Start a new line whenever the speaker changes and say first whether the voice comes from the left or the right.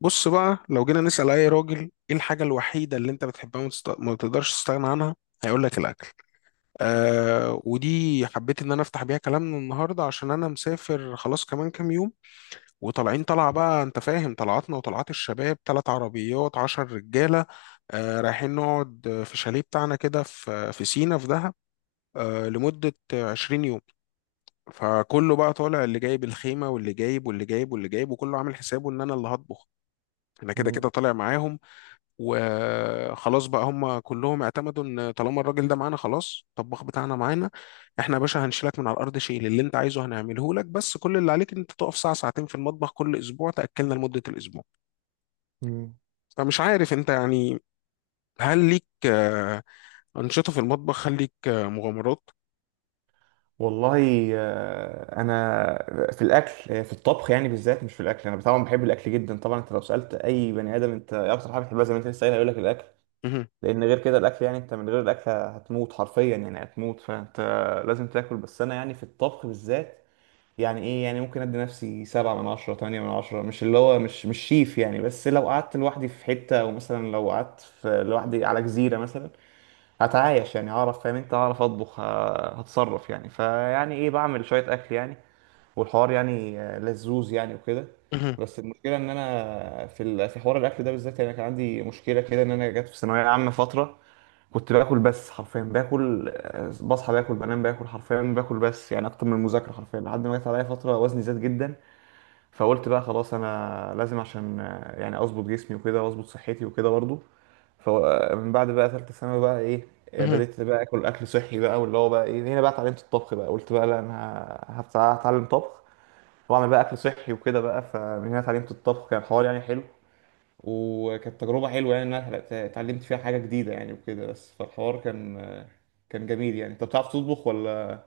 left: بص بقى، لو جينا نسأل أي راجل إيه الحاجة الوحيدة اللي أنت بتحبها وما تقدرش تستغنى عنها، هيقول لك الأكل. آه، ودي حبيت إن أنا أفتح بيها كلامنا النهاردة عشان أنا مسافر خلاص كمان كام يوم. وطالعين طلعة بقى، أنت فاهم طلعاتنا وطلعات الشباب، تلات عربيات عشر رجالة. آه، رايحين نقعد، في الشاليه بتاعنا كده، في سينا في دهب. آه، لمدة 20 يوم. فكله بقى طالع، اللي جايب الخيمة واللي جايب واللي جايب واللي جايب، وكله عامل حسابه إن أنا اللي هطبخ. أنا كده
right: مم.
left: كده طالع معاهم. وخلاص بقى هم كلهم اعتمدوا ان طالما الراجل ده معانا خلاص، الطباخ بتاعنا معانا. احنا يا باشا هنشيلك من على الارض، شيل اللي انت عايزه هنعمله لك، بس كل اللي عليك ان انت تقف ساعه ساعتين في المطبخ كل اسبوع تاكلنا لمده الاسبوع.
right: مم.
left: فمش عارف انت يعني، هل ليك انشطه في المطبخ؟ هل ليك مغامرات؟
right: والله، انا في الاكل، في الطبخ يعني بالذات، مش في الاكل. انا طبعا بحب الاكل جدا. طبعا انت لو سالت اي بني ادم: انت إيه اكتر حاجه بتحبها؟ زي ما انت لسه قايل، هيقول لك: الاكل.
left: مهم.
right: لان غير كده الاكل يعني، انت من غير الاكل هتموت، حرفيا يعني هتموت، فانت لازم تاكل. بس انا يعني في الطبخ بالذات، يعني ايه، يعني ممكن ادي نفسي 7/10 8/10، مش اللي هو مش شيف يعني. بس لو قعدت لوحدي في حتة، او مثلا لو قعدت لوحدي على جزيرة مثلا، هتعايش يعني، هعرف فاهم انت، هعرف اطبخ، هتصرف يعني. فيعني ايه، بعمل شوية اكل يعني، والحوار يعني لذوذ يعني وكده. بس المشكلة ان انا في في حوار الاكل ده بالذات، يعني كان عندي مشكلة كده ان انا جت في ثانوية عامة فترة كنت باكل، بس حرفيا باكل، بصحى باكل بنام باكل حرفيا باكل، بس يعني اكتر من المذاكرة حرفيا، لحد ما جت عليا فترة وزني زاد جدا. فقلت بقى خلاص انا لازم، عشان يعني اظبط جسمي وكده واظبط صحتي وكده برضو. فمن بعد بقى ثالثة ثانوي بقى ايه،
left: مهم.
right: بدأت بقى اكل اكل صحي بقى، واللي هو بقى ايه، هنا بقى اتعلمت الطبخ بقى، قلت بقى لا انا هتعلم طبخ واعمل بقى اكل صحي وكده بقى. فمن هنا اتعلمت الطبخ، كان حوار يعني حلو، وكانت تجربة حلوة، يعني ان انا اتعلمت فيها حاجة جديدة يعني وكده، بس فالحوار كان جميل يعني. انت بتعرف تطبخ ولا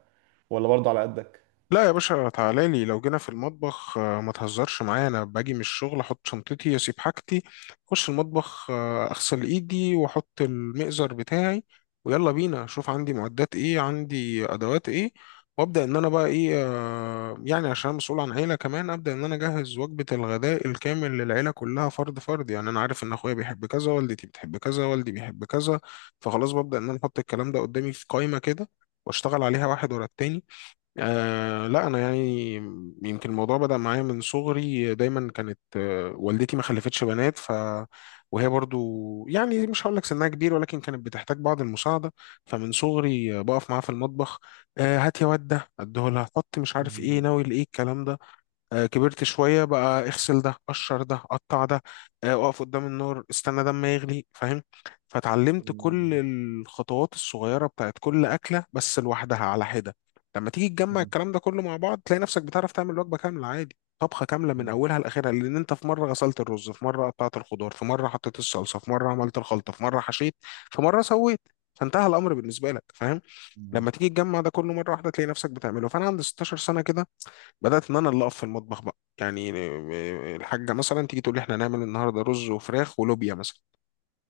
right: ولا برضه على قدك؟
left: لا يا باشا، تعالى لي. لو جينا في المطبخ ما تهزرش معايا، انا باجي من الشغل احط شنطتي اسيب حاجتي اخش المطبخ، اغسل ايدي واحط المئزر بتاعي، ويلا بينا اشوف عندي معدات ايه عندي ادوات ايه. وابدا ان انا بقى ايه، يعني عشان أنا مسؤول عن عيله كمان ابدا ان انا اجهز وجبه الغداء الكامل للعيله كلها فرد فرد. يعني انا عارف ان اخويا بيحب كذا، والدتي بتحب كذا، والدي بيحب كذا. فخلاص ببدا ان انا احط الكلام ده قدامي في قائمه كده واشتغل عليها واحد ورا التاني. آه لا، انا يعني يمكن الموضوع بدأ معايا من صغري. دايما كانت والدتي ما خلفتش بنات، ف وهي برضو يعني مش هقول لك سنها كبير، ولكن كانت بتحتاج بعض المساعده. فمن صغري بقف معاها في المطبخ. آه، هات يا واد ده اديه لها حط مش عارف ايه
right: امم.
left: ناوي لايه الكلام ده. كبرت شوية بقى، اغسل ده قشر ده قطع ده. اقف قدام النور استنى ده ما يغلي فاهم. فتعلمت كل الخطوات الصغيرة بتاعت كل أكلة بس لوحدها على حدة. لما تيجي تجمع الكلام ده كله مع بعض تلاقي نفسك بتعرف تعمل وجبة كاملة عادي، طبخة كاملة من أولها لآخرها، لأن أنت في مرة غسلت الرز، في مرة قطعت الخضار، في مرة حطيت الصلصة، في مرة عملت الخلطة، في مرة حشيت، في مرة سويت. فانتهى الأمر بالنسبة لك فاهم. لما تيجي تجمع ده كله مرة واحدة تلاقي نفسك بتعمله. فأنا عند 16 سنة كده بدات ان انا اللي اقف في المطبخ بقى، يعني الحاجه مثلا تيجي تقول لي احنا هنعمل النهارده رز وفراخ ولوبيا مثلا،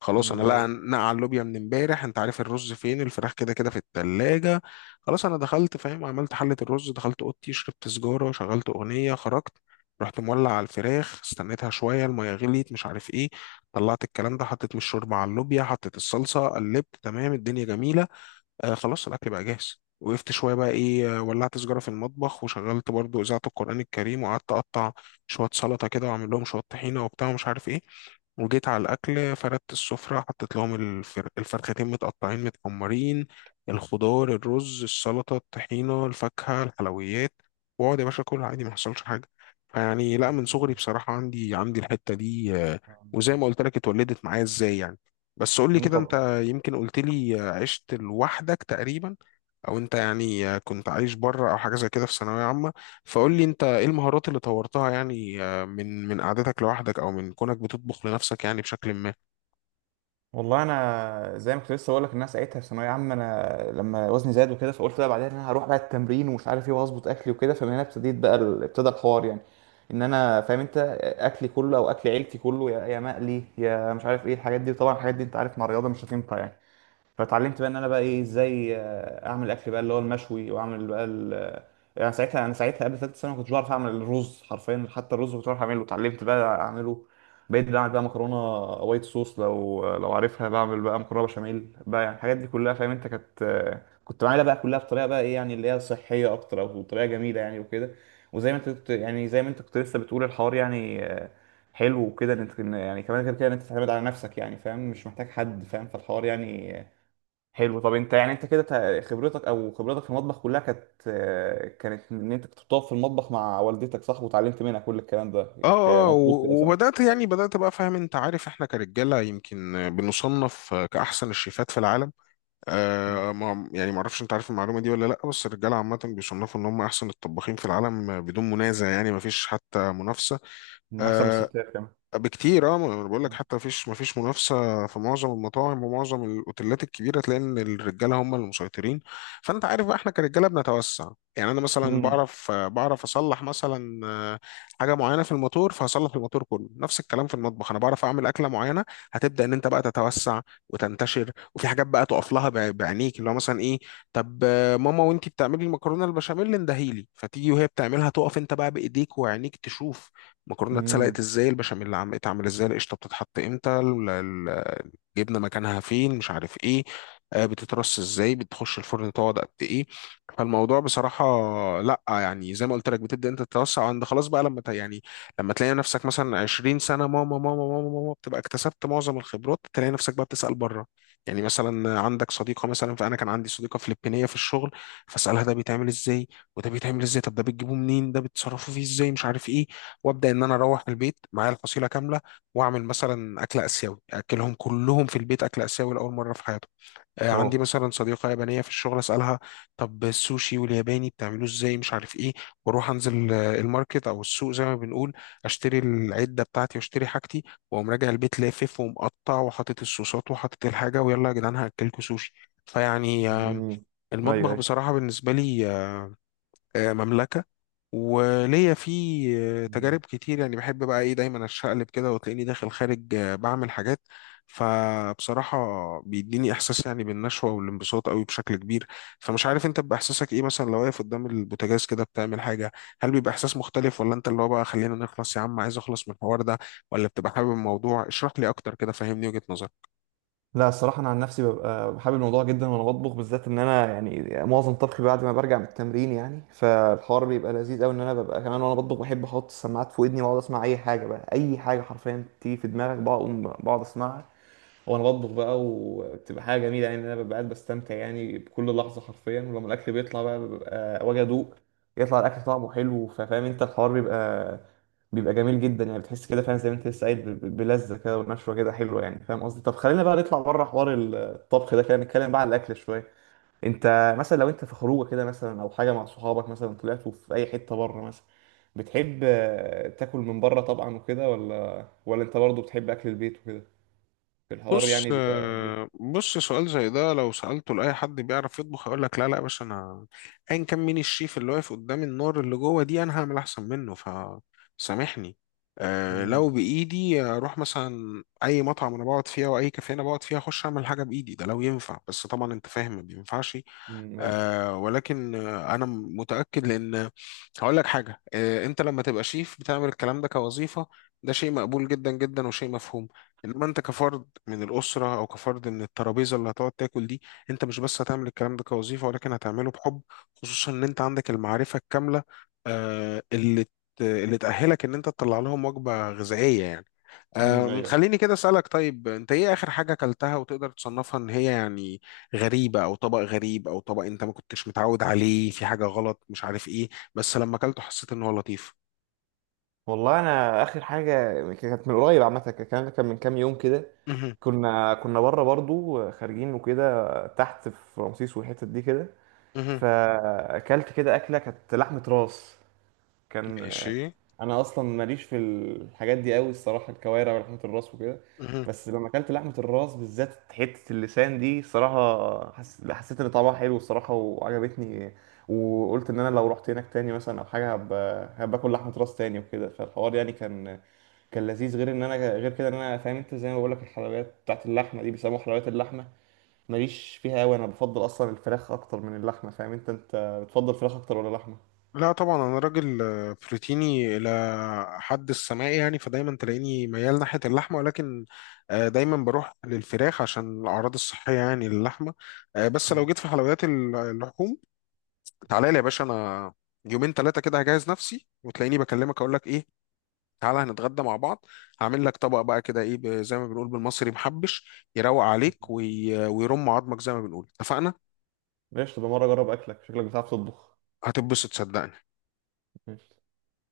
left: خلاص انا لا
right: أيوة.
left: نقع اللوبيا من امبارح، انت عارف الرز فين الفراخ كده كده في التلاجة. خلاص انا دخلت فاهم، عملت حله الرز، دخلت اوضتي شربت سجاره شغلت اغنيه خرجت، رحت مولع على الفراخ استنيتها شويه الميه غليت مش عارف ايه، طلعت الكلام ده حطيت من الشوربه على اللوبيا، حطيت الصلصه قلبت تمام الدنيا جميله. آه خلاص الاكل بقى جاهز. وقفت شويه بقى ايه، ولعت سجاره في المطبخ وشغلت برضو اذاعه القران الكريم وقعدت اقطع شويه سلطه كده واعمل لهم شويه طحينه وبتاع ومش عارف ايه. وجيت على الاكل فردت السفره، حطيت لهم الفرختين متقطعين متحمرين، الخضار الرز السلطه الطحينه الفاكهه الحلويات، واقعد يا باشا كل عادي ما حصلش حاجه. فيعني لا، من صغري بصراحه عندي الحته دي وزي ما قلت لك اتولدت معايا. ازاي يعني؟ بس قول لي
right: مم،
left: كده
right: طب.
left: انت، يمكن قلت لي عشت لوحدك تقريبا، او انت يعني كنت عايش بره او حاجه زي كده في ثانويه عامه، فقول لي انت ايه المهارات اللي طورتها يعني من قعدتك لوحدك او من كونك بتطبخ لنفسك يعني بشكل ما.
right: والله انا زي ما كنت لسه بقول لك، الناس ساعتها في ثانويه عامه، انا لما وزني زاد وكده، فقلت بقى بعدين انا هروح بقى التمرين ومش عارف ايه، وهظبط اكلي وكده، فمن هنا ابتديت بقى ابتدى الحوار يعني. ان انا فاهم انت، اكلي كله او اكل عيلتي كله، يا مقلي يا مش عارف ايه الحاجات دي. طبعا الحاجات دي انت عارف مع الرياضه مش هتنفع يعني. فاتعلمت بقى ان انا بقى ايه، ازاي اعمل الاكل بقى اللي هو المشوي، واعمل بقى ال... آه، يعني ساعتها انا ساعتها قبل ثالثه ثانوي ما كنتش بعرف اعمل الرز حرفيا. حتى الرز كنت بعرف اعمله، اتعلمت بقى اعمله. بقيت بعمل بقى مكرونه وايت صوص لو عارفها، بعمل بقى مكرونه بشاميل بقى، يعني الحاجات دي كلها فاهم انت، كانت كنت بعملها بقى كلها بطريقه بقى ايه يعني، اللي هي صحيه اكتر او طريقه جميله يعني وكده. وزي ما انت كنت يعني، زي ما انت كنت لسه بتقول، الحوار يعني حلو وكده، ان إن يعني كمان غير كده ان انت تعتمد على نفسك يعني، فاهم مش محتاج حد فاهم، فالحوار يعني حلو. طب انت يعني، انت كده خبرتك او خبرتك في المطبخ كلها كانت كانت ان انت كنت بتقف في المطبخ مع والدتك، صح، وتعلمت منها كل الكلام ده.
left: اه اه
right: مظبوط كده، صح؟
left: وبدات يعني بدات بقى، فاهم انت، عارف احنا كرجاله يمكن بنصنف كاحسن الشيفات في العالم.
right: مم.
left: آه، ما يعني ما اعرفش انت عارف المعلومه دي ولا لا، بس الرجاله عامه بيصنفوا ان هم احسن الطباخين في العالم بدون منازع، يعني ما فيش حتى منافسه.
right: من احسن من
left: آه،
right: الستات كمان.
left: بكتير. اه، ما انا بقول لك حتى مفيش منافسه، في معظم المطاعم ومعظم الاوتيلات الكبيره تلاقي ان الرجاله هم اللي مسيطرين. فانت عارف بقى احنا كرجاله بنتوسع. يعني انا مثلا
right: امم.
left: بعرف اصلح مثلا حاجه معينه في الموتور فهصلح الموتور كله، نفس الكلام في المطبخ. انا بعرف اعمل اكله معينه، هتبدا ان انت بقى تتوسع وتنتشر، وفي حاجات بقى تقف لها بعينيك، اللي هو مثلا ايه؟ طب ماما وانتي بتعملي المكرونه البشاميل اندهيلي، فتيجي وهي بتعملها تقف انت بقى بايديك وعينيك تشوف المكرونه اتسلقت
right: امم.
left: ازاي، البشاميل عم اتعمل ازاي، القشطه بتتحط امتى، جبنا مكانها فين مش عارف ايه، بتترص ازاي، بتخش الفرن تقعد قد ايه. فالموضوع بصراحة لا، يعني زي ما قلت لك بتبدأ انت تتوسع، عند خلاص بقى لما يعني لما تلاقي نفسك مثلا 20 سنة ماما ماما ماما ماما، بتبقى اكتسبت معظم الخبرات، تلاقي نفسك بقى بتسأل بره. يعني مثلا عندك صديقة مثلا، فأنا كان عندي صديقة فلبينية في الشغل، فأسألها ده بيتعمل ازاي وده بيتعمل ازاي، طب ده بتجيبوه منين، ده بتصرفوا فيه ازاي مش عارف ايه. وابدا ان انا اروح البيت معايا الفصيله كامله، واعمل مثلا اكل اسيوي، اكلهم كلهم في البيت اكل اسيوي لاول مره في حياتهم.
right: واو.
left: عندي مثلا صديقه يابانيه في الشغل، اسالها طب السوشي والياباني بتعملوه ازاي مش عارف ايه، واروح انزل الماركت او السوق زي ما بنقول، اشتري العده بتاعتي واشتري حاجتي، واقوم راجع البيت لافف ومقطع وحاطط الصوصات وحاطط الحاجه، ويلا يا جدعان هاكلكوا سوشي. فيعني
right: امم.
left: المطبخ
right: ايوه، ايوه.
left: بصراحه بالنسبه لي مملكه. وليا في
right: مم.
left: تجارب كتير، يعني بحب بقى ايه دايما اشقلب كده، وتلاقيني داخل خارج بعمل حاجات. فبصراحة بيديني احساس يعني بالنشوة والانبساط قوي بشكل كبير. فمش عارف انت، بيبقى احساسك ايه مثلا لو واقف قدام البوتاجاز كده بتعمل حاجة، هل بيبقى احساس مختلف، ولا انت اللي هو بقى خلينا نخلص يا عم عايز اخلص من الحوار ده، ولا بتبقى حابب الموضوع؟ اشرح لي اكتر كده، فهمني وجهة نظرك.
right: لا، الصراحه انا عن نفسي ببقى بحب الموضوع جدا، وانا بطبخ بالذات ان انا يعني معظم طبخي بعد ما برجع من التمرين يعني، فالحوار بيبقى لذيذ قوي. ان انا ببقى كمان وانا بطبخ بحب احط السماعات في ودني، واقعد اسمع اي حاجه بقى، اي حاجه حرفيا تيجي في دماغك بقوم بقعد اسمعها وانا بطبخ بقى. وبتبقى حاجه جميله يعني، انا ببقى قاعد بستمتع يعني بكل لحظه حرفيا، ولما الاكل بيطلع بقى ببقى واجي ادوق. يطلع الاكل طعمه حلو، فاهم انت، الحوار بيبقى جميل جدا يعني. بتحس كده فعلا زي ما انت لسه قايل، بلذه كده ونشوه كده حلوه يعني، فاهم قصدي. طب خلينا بقى نطلع بره حوار الطبخ ده كده، نتكلم بقى على الاكل شويه. انت مثلا لو انت في خروجه كده مثلا، او حاجه مع صحابك، مثلا طلعتوا في اي حته بره مثلا، بتحب تاكل من بره طبعا وكده، ولا انت برضه بتحب اكل البيت وكده؟ الحوار يعني بيبقى ايه؟
left: بص، سؤال زي ده لو سألته لأي حد بيعرف يطبخ هيقول لك لا لا يا باشا، أنا أيا كان مين الشيف اللي واقف قدام النار اللي جوه دي، أنا هعمل أحسن منه فسامحني. أه،
right: مم،
left: لو بإيدي أروح مثلا أي مطعم أنا بقعد فيها وأي كافيه أنا بقعد فيها أخش أعمل حاجة بإيدي، ده لو ينفع، بس طبعا أنت فاهم ما بينفعش.
right: مم، ايوه.
left: آه، ولكن انا متاكد، لان هقول لك حاجه، انت لما تبقى شيف بتعمل الكلام ده كوظيفه، ده شيء مقبول جدا جدا وشيء مفهوم، انما انت كفرد من الأسرة أو كفرد من الترابيزة اللي هتقعد تاكل دي، أنت مش بس هتعمل الكلام ده كوظيفة ولكن هتعمله بحب، خصوصا إن أنت عندك المعرفة الكاملة اللي اللي تأهلك إن أنت تطلع لهم وجبة غذائية يعني.
right: مم، ايوه.
left: خليني كده أسألك، طيب أنت إيه آخر حاجة أكلتها وتقدر تصنفها إن هي يعني غريبة، أو طبق غريب، أو طبق أنت ما كنتش متعود عليه في حاجة غلط مش عارف إيه، بس لما أكلته حسيت إن هو لطيف؟
right: والله انا اخر حاجه كانت من قريب عامه، الكلام ده كان من كام يوم كده.
left: مهم.
right: كنا بره برضو خارجين وكده، تحت في رمسيس والحتت دي كده.
left: مهم.
right: فاكلت كده اكله كانت لحمه راس، كان آه،
left: ماشي.
right: انا اصلا ماليش في الحاجات دي قوي الصراحه، الكوارع ولحمه الراس وكده.
left: مهم.
right: بس لما اكلت لحمه الراس بالذات، حته اللسان دي صراحه، حسيت ان طعمها حلو الصراحه، وعجبتني. وقلت ان انا لو رحت هناك تاني مثلا او حاجه، هباكل لحمه راس تاني وكده. فالحوار يعني كان لذيذ. غير ان انا، غير كده ان انا فاهم انت، زي ما بقول لك، الحلويات بتاعت اللحمه دي بيسموها حلويات اللحمه، ماليش فيها قوي، انا بفضل اصلا الفراخ اكتر من اللحمه، فاهم انت. انت بتفضل فراخ اكتر ولا لحمه؟
left: لا طبعا، انا راجل بروتيني الى حد السماء يعني، فدايما تلاقيني ميال ناحيه اللحمه، ولكن دايما بروح للفراخ عشان الاعراض الصحيه يعني للحمه. بس لو جيت في حلويات اللحوم، تعالى لي يا باشا. انا يومين ثلاثه كده هجهز نفسي وتلاقيني بكلمك اقول لك ايه، تعالى هنتغدى مع بعض، هعمل لك طبق بقى كده ايه، زي ما بنقول بالمصري محبش يروق عليك ويرم عظمك زي ما بنقول، اتفقنا؟
right: ماشي، تبقى مرة أجرب أكلك، شكلك بتعرف تطبخ.
left: هتتبسط صدقني.
right: ماشي.